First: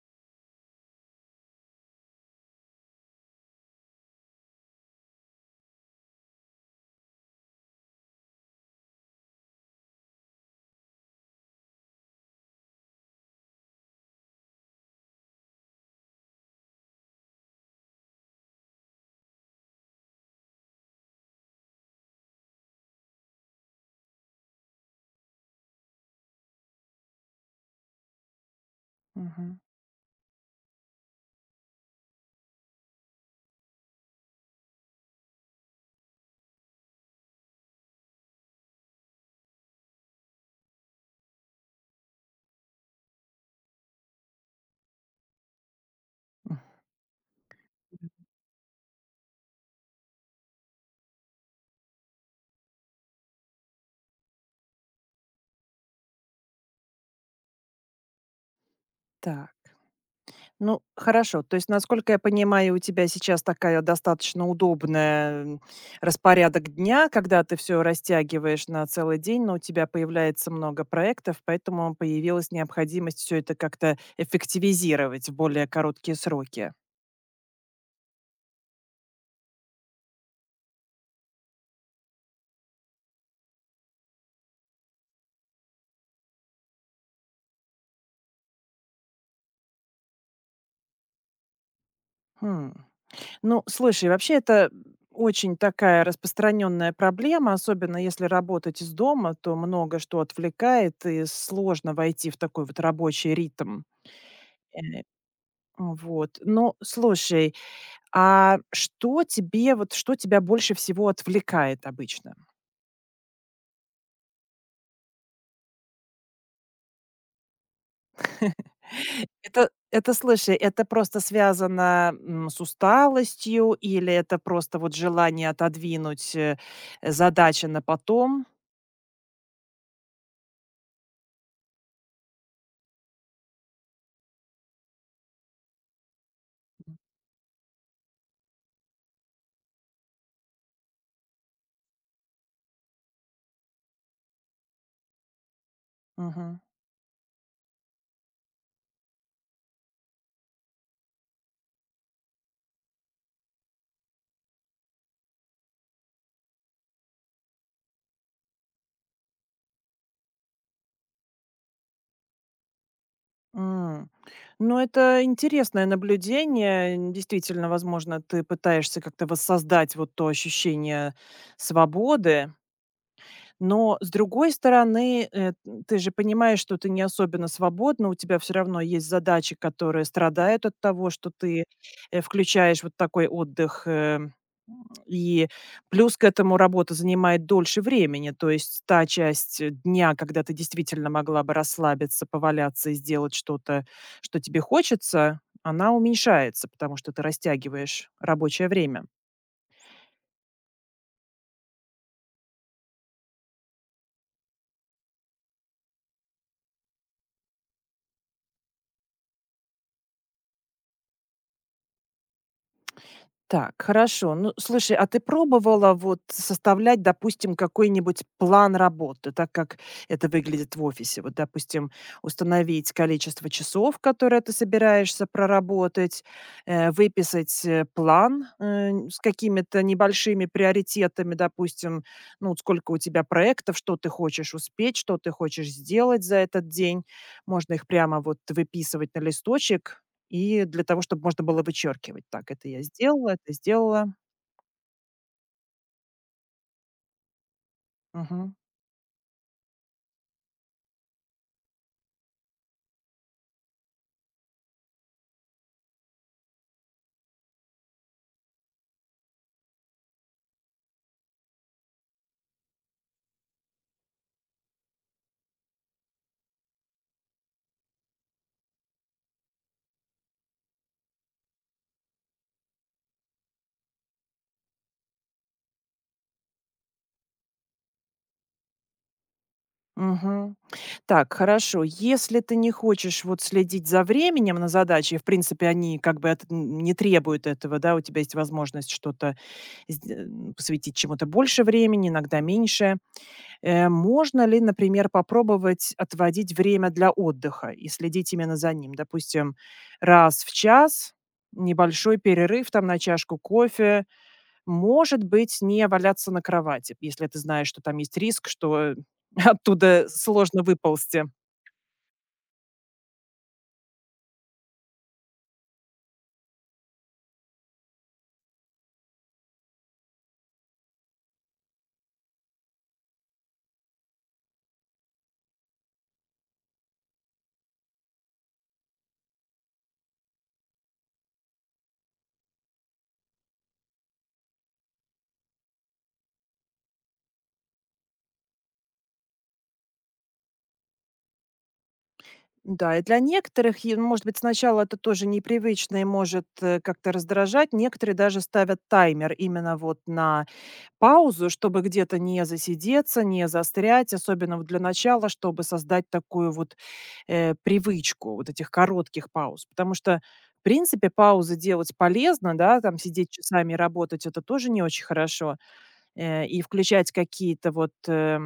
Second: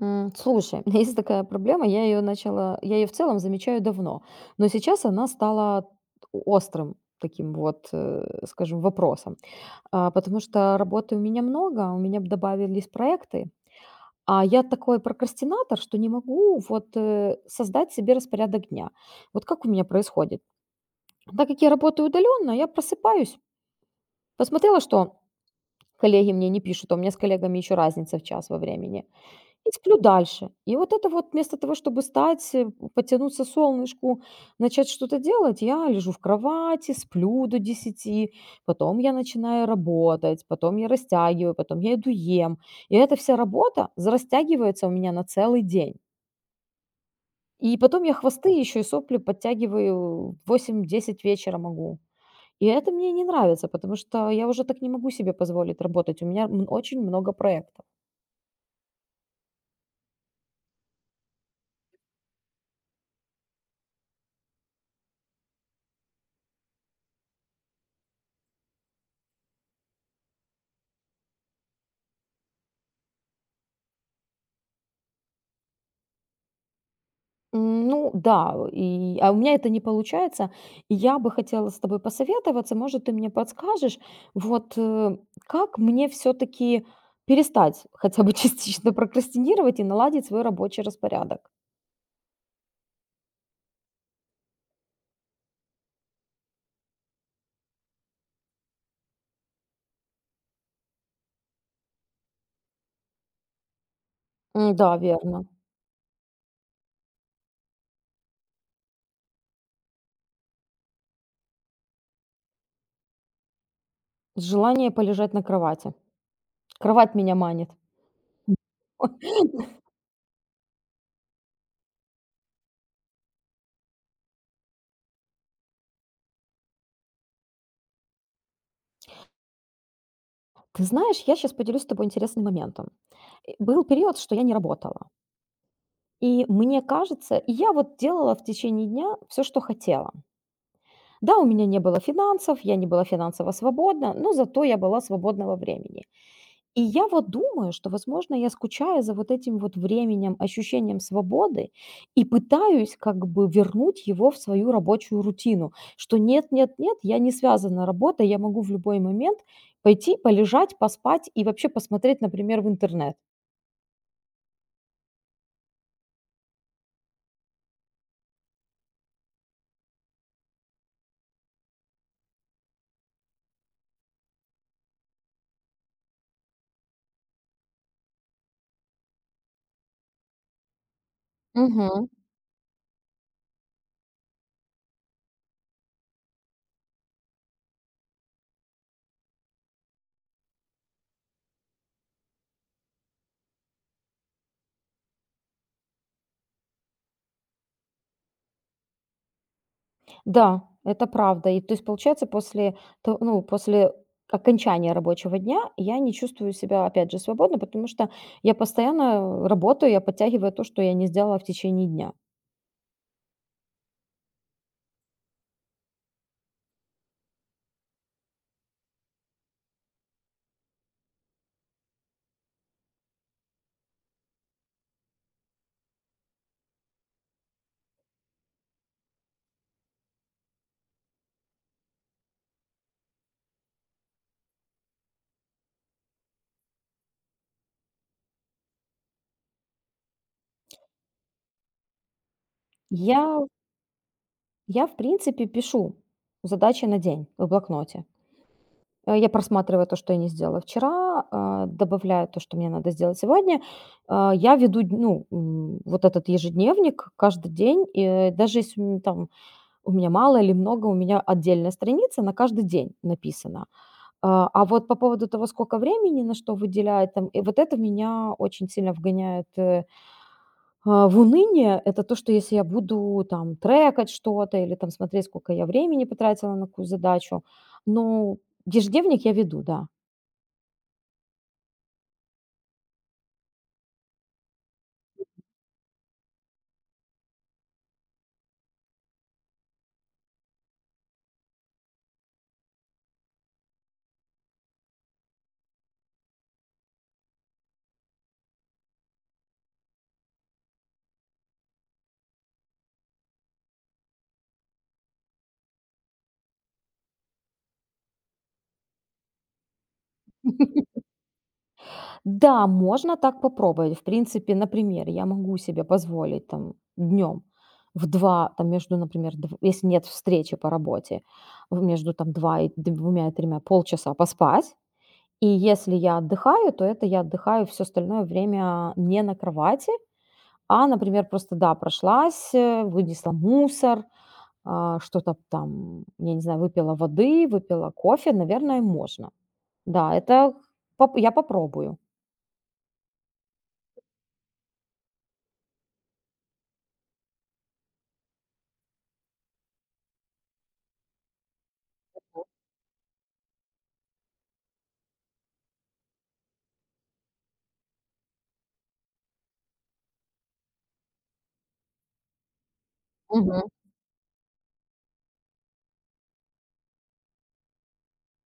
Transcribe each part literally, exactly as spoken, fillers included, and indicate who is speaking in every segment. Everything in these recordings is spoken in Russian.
Speaker 1: М, Слушай, есть такая проблема, я ее начала, я ее в целом замечаю давно, но сейчас она стала острым таким вот, э, скажем, вопросом, а потому что работы у меня много, у меня б добавились проекты, а я такой прокрастинатор, что не могу вот э, создать себе распорядок дня. Вот как у меня происходит? Так как я работаю удаленно, я просыпаюсь, посмотрела, что коллеги мне не пишут, а у меня с коллегами еще разница в час во времени,
Speaker 2: Мгм.
Speaker 1: и сплю дальше. И вот это вот вместо того, чтобы встать, э, потянуться солнышку, начать что-то делать, я лежу в кровати, сплю до десяти. Потом я начинаю работать, потом я растягиваю, потом я иду ем. И эта вся работа за- растягивается у меня на целый день.
Speaker 2: М.
Speaker 1: И потом я хвосты еще и сопли подтягиваю, в восемь-десять вечера могу. И это мне не нравится, потому что я уже так не могу себе позволить работать. У меня м- очень много проектов.
Speaker 2: Так. Ну, хорошо. То есть, насколько я понимаю, у тебя сейчас такая достаточно удобная м, распорядок дня, когда ты все растягиваешь на целый день, но у тебя появляется много проектов, поэтому появилась необходимость все это как-то эффективизировать в более короткие сроки.
Speaker 1: М, ну да, и, а у меня это не получается. И я бы хотела с тобой посоветоваться. Может, ты мне подскажешь, вот, э, как мне все-таки перестать хотя бы частично прокрастинировать и наладить свой рабочий распорядок?
Speaker 2: Хм. Ну, слушай, вообще это очень такая распространенная проблема, особенно если работать из дома, то много что отвлекает, и сложно войти в такой вот рабочий ритм.
Speaker 1: М, Да,
Speaker 2: Э,
Speaker 1: верно.
Speaker 2: Вот. Ну, слушай, а что тебе, вот что тебя больше всего отвлекает обычно?
Speaker 1: Желание полежать на кровати. Кровать меня манит.
Speaker 2: Это, это, слушай, это просто связано м, с усталостью или это просто вот желание отодвинуть э, задачи на потом?
Speaker 1: Ты знаешь, я сейчас поделюсь с тобой интересным моментом. Э, Был период, что я не работала. И мне кажется, и я вот делала в течение дня все, что хотела. Да, у меня не было финансов, я не была финансово свободна, но зато я была свободного времени.
Speaker 2: Мгм.
Speaker 1: И я вот думаю, что, возможно, я скучаю за вот этим вот временем, ощущением свободы, и пытаюсь как бы вернуть его в свою рабочую рутину, что нет, нет, нет, я не связана работой, я могу в любой момент пойти, полежать, поспать и вообще посмотреть, например, в интернет.
Speaker 2: М. Ну, это интересное наблюдение. Н- Действительно, возможно, ты пытаешься как-то воссоздать вот то ощущение свободы. Но, с другой стороны, э, ты же понимаешь, что ты не особенно свободна, у тебя все равно есть задачи, которые страдают от того, что ты,
Speaker 1: Мгм.
Speaker 2: э, включаешь вот такой отдых, э, м, и плюс к этому работа занимает дольше времени. То есть та часть э, дня, когда ты действительно могла бы расслабиться, поваляться и сделать что-то, что тебе хочется, она уменьшается, потому что ты растягиваешь рабочее время.
Speaker 1: Да, это правда. И то есть, получается, после, то, ну, после окончания рабочего дня я не чувствую себя, опять же, свободно, потому что я постоянно работаю, я подтягиваю то, что я не сделала в течение дня.
Speaker 2: Так, хорошо. Ну, слушай, а ты пробовала вот составлять, допустим, какой-нибудь план работы, так как это выглядит в офисе? Вот, допустим, установить количество часов, которые ты собираешься проработать, э, выписать э, план э, н- с какими-то небольшими приоритетами, допустим, ну, вот сколько у тебя проектов, что ты хочешь успеть, что ты хочешь сделать за этот день. Можно их прямо вот выписывать на листочек, и для того, чтобы можно было вычеркивать. Так, это я
Speaker 1: Я,
Speaker 2: сделала, это сделала.
Speaker 1: я в принципе, пишу задачи на день в блокноте.
Speaker 2: Мгм.
Speaker 1: Э, Я просматриваю то, что я не сделала вчера, а, добавляю то, что мне надо сделать сегодня. А, Я веду, ну, м, вот этот ежедневник каждый день, и э, даже если м, там у меня мало или много, у меня отдельная страница на каждый день написана. А, а вот по поводу того, сколько времени на что выделяет, там, и вот это меня очень сильно вгоняет э, а, в уныние. Это то, что если я буду там трекать что-то или там смотреть, сколько я времени потратила на какую задачу, ну, ежедневник я веду, да.
Speaker 2: Мгм. Так, хорошо. Если ты не хочешь вот следить за временем на задаче, в принципе они как бы от н не требуют этого, да, у тебя есть возможность что-то сде м, посвятить чему-то больше времени, иногда меньше. Э, можно ли, например, попробовать отводить время для отдыха и следить именно за ним? Допустим, раз в час небольшой перерыв там на чашку кофе. Может быть, не валяться на кровати, если ты знаешь, что там есть риск, что оттуда сложно выползти.
Speaker 1: Да, можно так попробовать. В принципе, например, я могу себе позволить там днем в два там между, например, дв- если нет встречи по работе, в- между там два и двумя и три полчаса поспать. И если я отдыхаю, то это я отдыхаю все остальное время не на кровати, а, например, просто, да, прошлась, э, вынесла мусор, а, что-то там, я не знаю, выпила воды, выпила кофе, наверное, можно. Да, это поп- я попробую.
Speaker 2: Да, и для некоторых, и, может быть, сначала это тоже непривычно и может э, как-то раздражать. Некоторые даже ставят таймер именно вот на паузу, чтобы где-то не засидеться, не застрять, особенно вот для начала, чтобы создать такую вот э, привычку вот этих коротких пауз. Потому что, в принципе, паузы делать полезно, да, там сидеть часами и работать, это тоже не очень хорошо. Э, и включать какие-то вот, э,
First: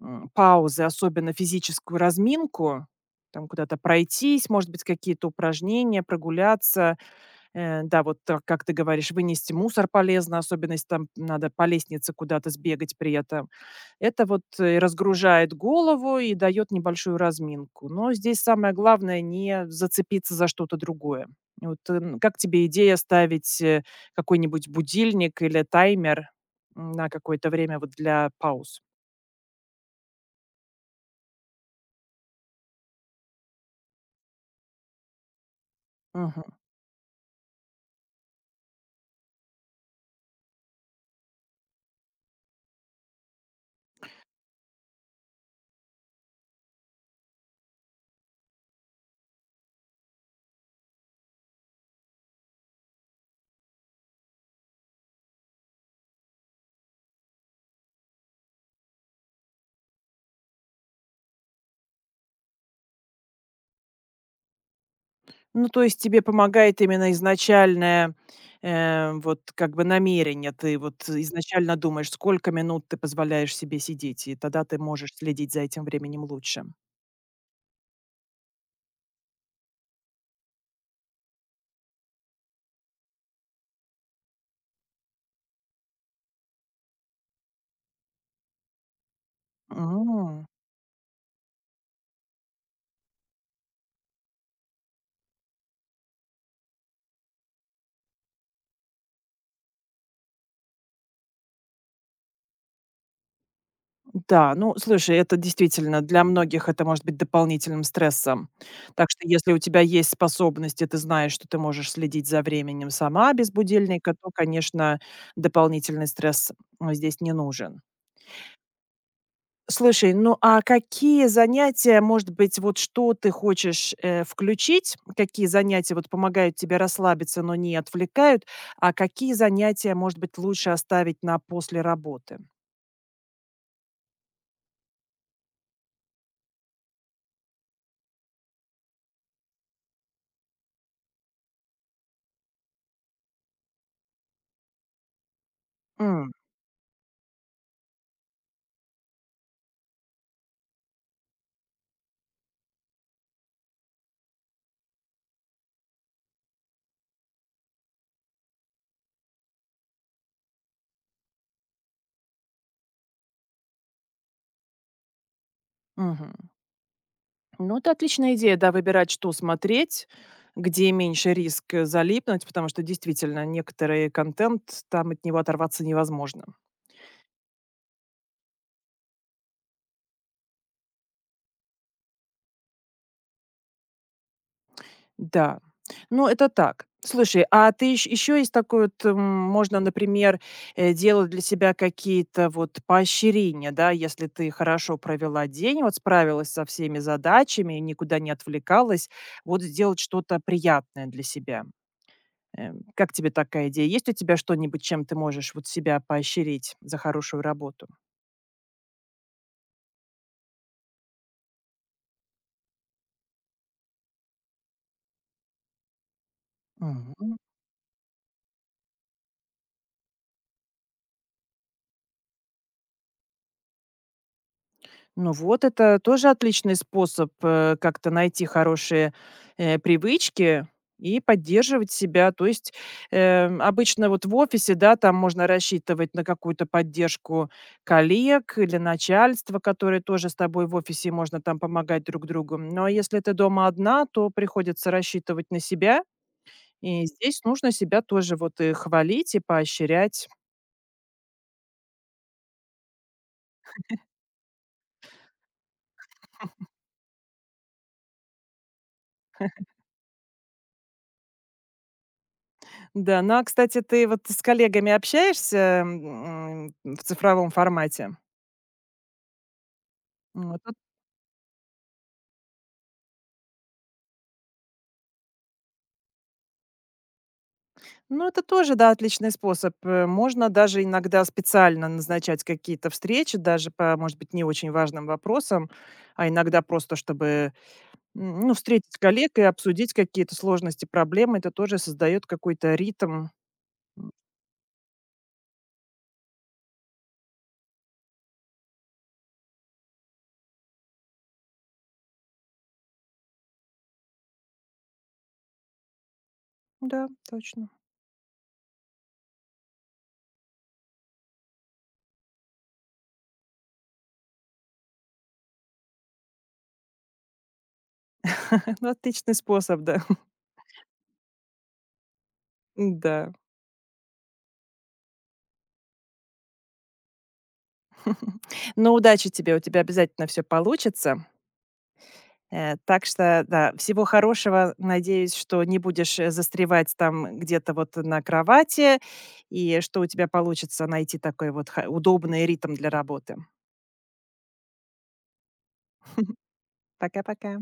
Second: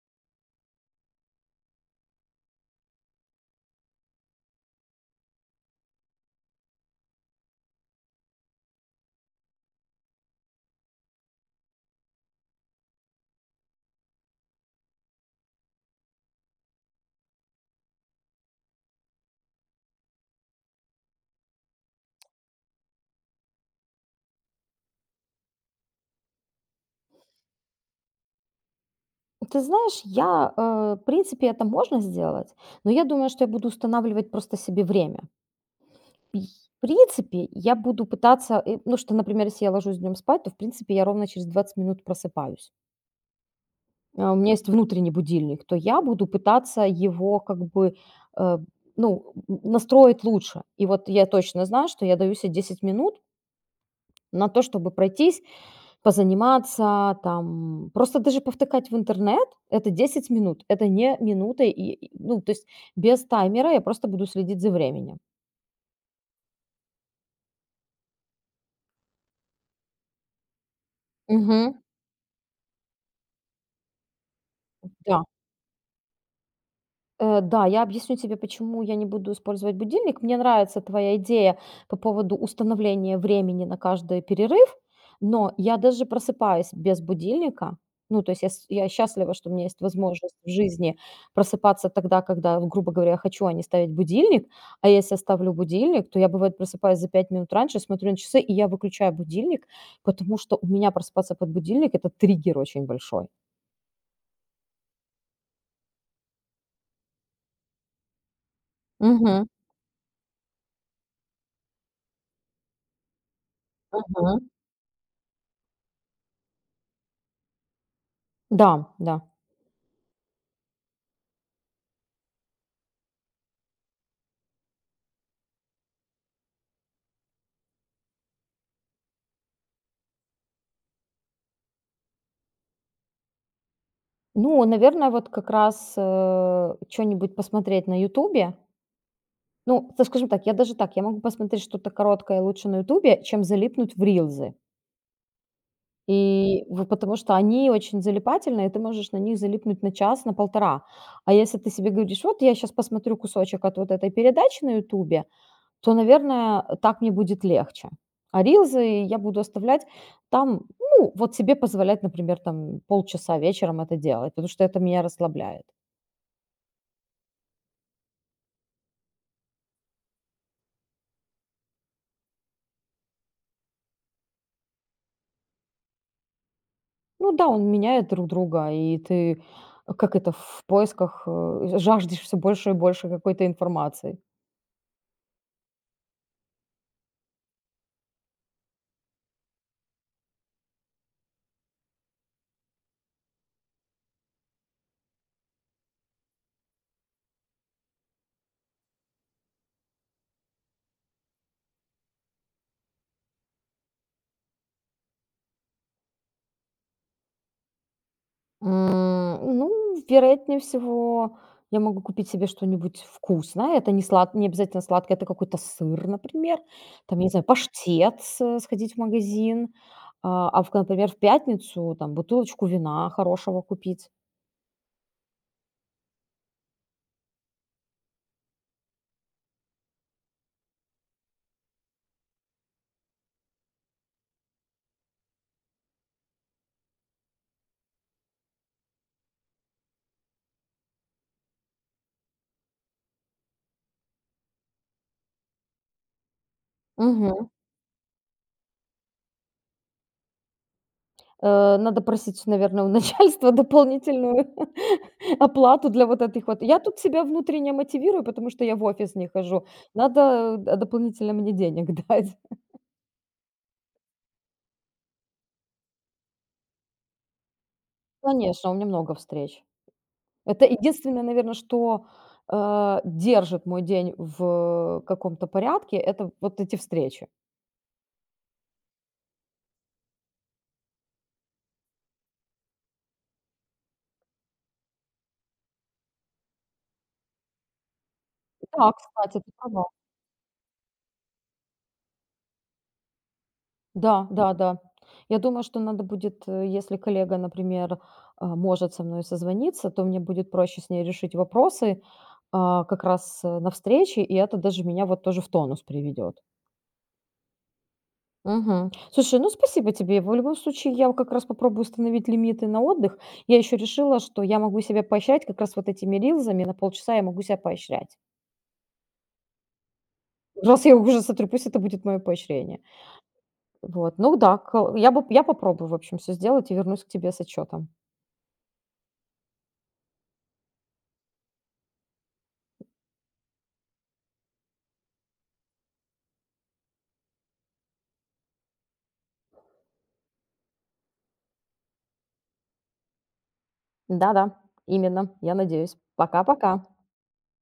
Speaker 2: м, паузы, особенно физическую разминку, там куда-то пройтись, может быть, какие-то упражнения, прогуляться. Э, да, вот так, как ты говоришь, вынести мусор полезно, особенно если там надо по лестнице куда-то сбегать при этом. Это вот э, и разгружает голову, и дает небольшую разминку. Но здесь самое главное — не зацепиться за что-то другое. Вот, э, н как тебе идея ставить, э, какой-нибудь будильник или таймер на какое-то время вот для пауз?
Speaker 1: Ты знаешь, я, э, в принципе, это можно сделать, но я думаю, что я буду устанавливать просто себе время. И
Speaker 2: Мгм.
Speaker 1: в принципе, я буду пытаться, э, ну что, например, если я ложусь днем спать, то, в принципе, я ровно через двадцать минут просыпаюсь. А у меня есть внутренний будильник, то я буду пытаться его как бы э, ну, м, настроить лучше. И вот я точно знаю, что я даю себе десять минут на то, чтобы пройтись, позаниматься там, просто даже повтыкать в интернет — это десять минут, это не минута, и и ну, то есть без таймера я просто буду следить за временем.
Speaker 2: Ну, то есть тебе помогает именно изначальное, э, вот как бы намерение. Ты вот
Speaker 1: Мгм.
Speaker 2: изначально думаешь, сколько минут ты позволяешь себе сидеть, и тогда ты можешь
Speaker 1: Да.
Speaker 2: следить за этим временем лучше.
Speaker 1: Э, да, я объясню тебе, почему я не буду использовать будильник. Мне нравится твоя идея по поводу установления времени на каждый перерыв, но я даже просыпаюсь без будильника. Ну, то есть я, с- я счастлива, что у меня есть возможность
Speaker 2: М.
Speaker 1: в жизни просыпаться тогда, когда, грубо говоря, я хочу, а не ставить будильник. А если я ставлю будильник, то я, бывает, просыпаюсь за пять минут раньше, смотрю на часы, и я выключаю будильник, потому что у меня просыпаться под будильник — это триггер очень большой.
Speaker 2: Да, ну, слушай, это действительно для многих это может быть дополнительным стрессом. Так что
Speaker 1: Мгм.
Speaker 2: если у тебя есть способность, и ты знаешь, что ты можешь следить за временем сама без будильника, то,
Speaker 1: Мгм.
Speaker 2: конечно, дополнительный стресс м, здесь не нужен.
Speaker 1: Да, да.
Speaker 2: Слушай, ну а какие занятия, может быть, вот что ты хочешь э, включить? Какие занятия вот помогают тебе расслабиться, но не отвлекают? А какие занятия, может быть, лучше оставить на после работы?
Speaker 1: Ну, наверное, вот как раз что нибудь посмотреть на "Ютубе". Ну, т скажем так, я даже так, я могу посмотреть что-то короткое лучше на "Ютубе", чем залипнуть в рилзы.
Speaker 2: М,
Speaker 1: И в потому что они очень залипательные, и ты можешь на них залипнуть на час, на полтора. А если ты себе говоришь: "Вот я сейчас посмотрю кусочек от вот этой передачи на "Ютубе", то, наверное, так мне будет легче". А рилзы я буду оставлять там, ну, вот себе позволять, например, там полчаса вечером это делать, потому что это меня расслабляет.
Speaker 2: мгм. Ну, это отличная идея, да, выбирать, что смотреть, где меньше риск э, залипнуть, потому что действительно некоторый контент, там от него оторваться невозможно.
Speaker 1: Ну да, он меняет друг друга, и ты, э, как это, в поисках, э, жаждешь все больше и больше какой-то информации.
Speaker 2: Да. Ну, это так. Слушай, а ты еще, есть такой вот, м, можно, например, э, делать для себя какие-то вот поощрения, да, если ты хорошо провела день, вот справилась со всеми задачами, никуда не отвлекалась, вот сделать что-то приятное для себя. Эм, как тебе такая идея? Есть у тебя что-нибудь, чем ты можешь вот себя поощрить за хорошую работу?
Speaker 1: М, ну, вероятнее всего, я могу купить себе что-нибудь вкусное. Это не слад не обязательно сладкое, это какой-то сыр, например. Там, я не
Speaker 2: Мгм.
Speaker 1: знаю, паштет с э, сходить в магазин. А, а в например, в пятницу там бутылочку вина хорошего купить.
Speaker 2: Ну вот, это тоже отличный способ, э, как-то найти хорошие, э, привычки и поддерживать себя. То есть, эм, обычно вот в офисе, да, там можно рассчитывать на какую-то поддержку коллег или начальства, которые тоже с тобой в офисе, можно там помогать друг другу. Но если ты дома одна, то приходится рассчитывать на себя. И здесь нужно себя тоже вот и хвалить, и поощрять.
Speaker 1: Э, надо просить, наверное, у начальства дополнительную оплату для вот этих вот. Я тут себя внутренне мотивирую, потому что я в офис не хожу. Надо, э, дополнительно мне денег дать.
Speaker 2: Да, ну, а, кстати, ты вот с коллегами общаешься, м, в цифровом формате?
Speaker 1: Конечно, у меня много встреч.
Speaker 2: Вот
Speaker 1: Это
Speaker 2: эт
Speaker 1: единственное, наверное, что, э, держит мой день в каком-то порядке — это вот эти встречи.
Speaker 2: Ну, это тоже, да, отличный способ. Э, можно даже иногда специально назначать какие-то встречи даже по, может быть, не очень важным вопросам, а иногда просто чтобы, м, ну,
Speaker 1: Да,
Speaker 2: встретить коллег
Speaker 1: кстати,
Speaker 2: и
Speaker 1: ты права.
Speaker 2: обсудить какие-то сложности, проблемы. Это тоже создает какой-то ритм. М,
Speaker 1: Да, да, да. Я думаю, что надо будет, э, если коллега, например, а, может со мной созвониться, то мне будет проще с ней решить вопросы, а, как раз, э, на встрече, и это даже меня вот тоже в тонус приведет.
Speaker 2: да, точно.
Speaker 1: Мгм. Слушай, ну спасибо тебе. В любом случае, я как раз попробую установить лимиты на отдых. Я еще решила, что я могу себя поощрять, как раз вот этими рилзами на полчаса я могу себя поощрять.
Speaker 2: Ну, отличный способ, да.
Speaker 1: Раз я уже сотру, пусть это будет мое поощрение.
Speaker 2: Да.
Speaker 1: Вот, ну да, кол- я бы я попробую, в общем, все сделать и вернусь к тебе с отчетом.
Speaker 2: Мгм. Ну, удачи тебе, у тебя обязательно все получится. Э, так что, да, всего хорошего. Надеюсь, что не будешь, э, застревать там где-то вот на кровати и что у тебя получится найти такой вот ха удобный ритм для работы.
Speaker 1: Да-да, именно, я надеюсь. Пока-пока.
Speaker 2: Пока-пока.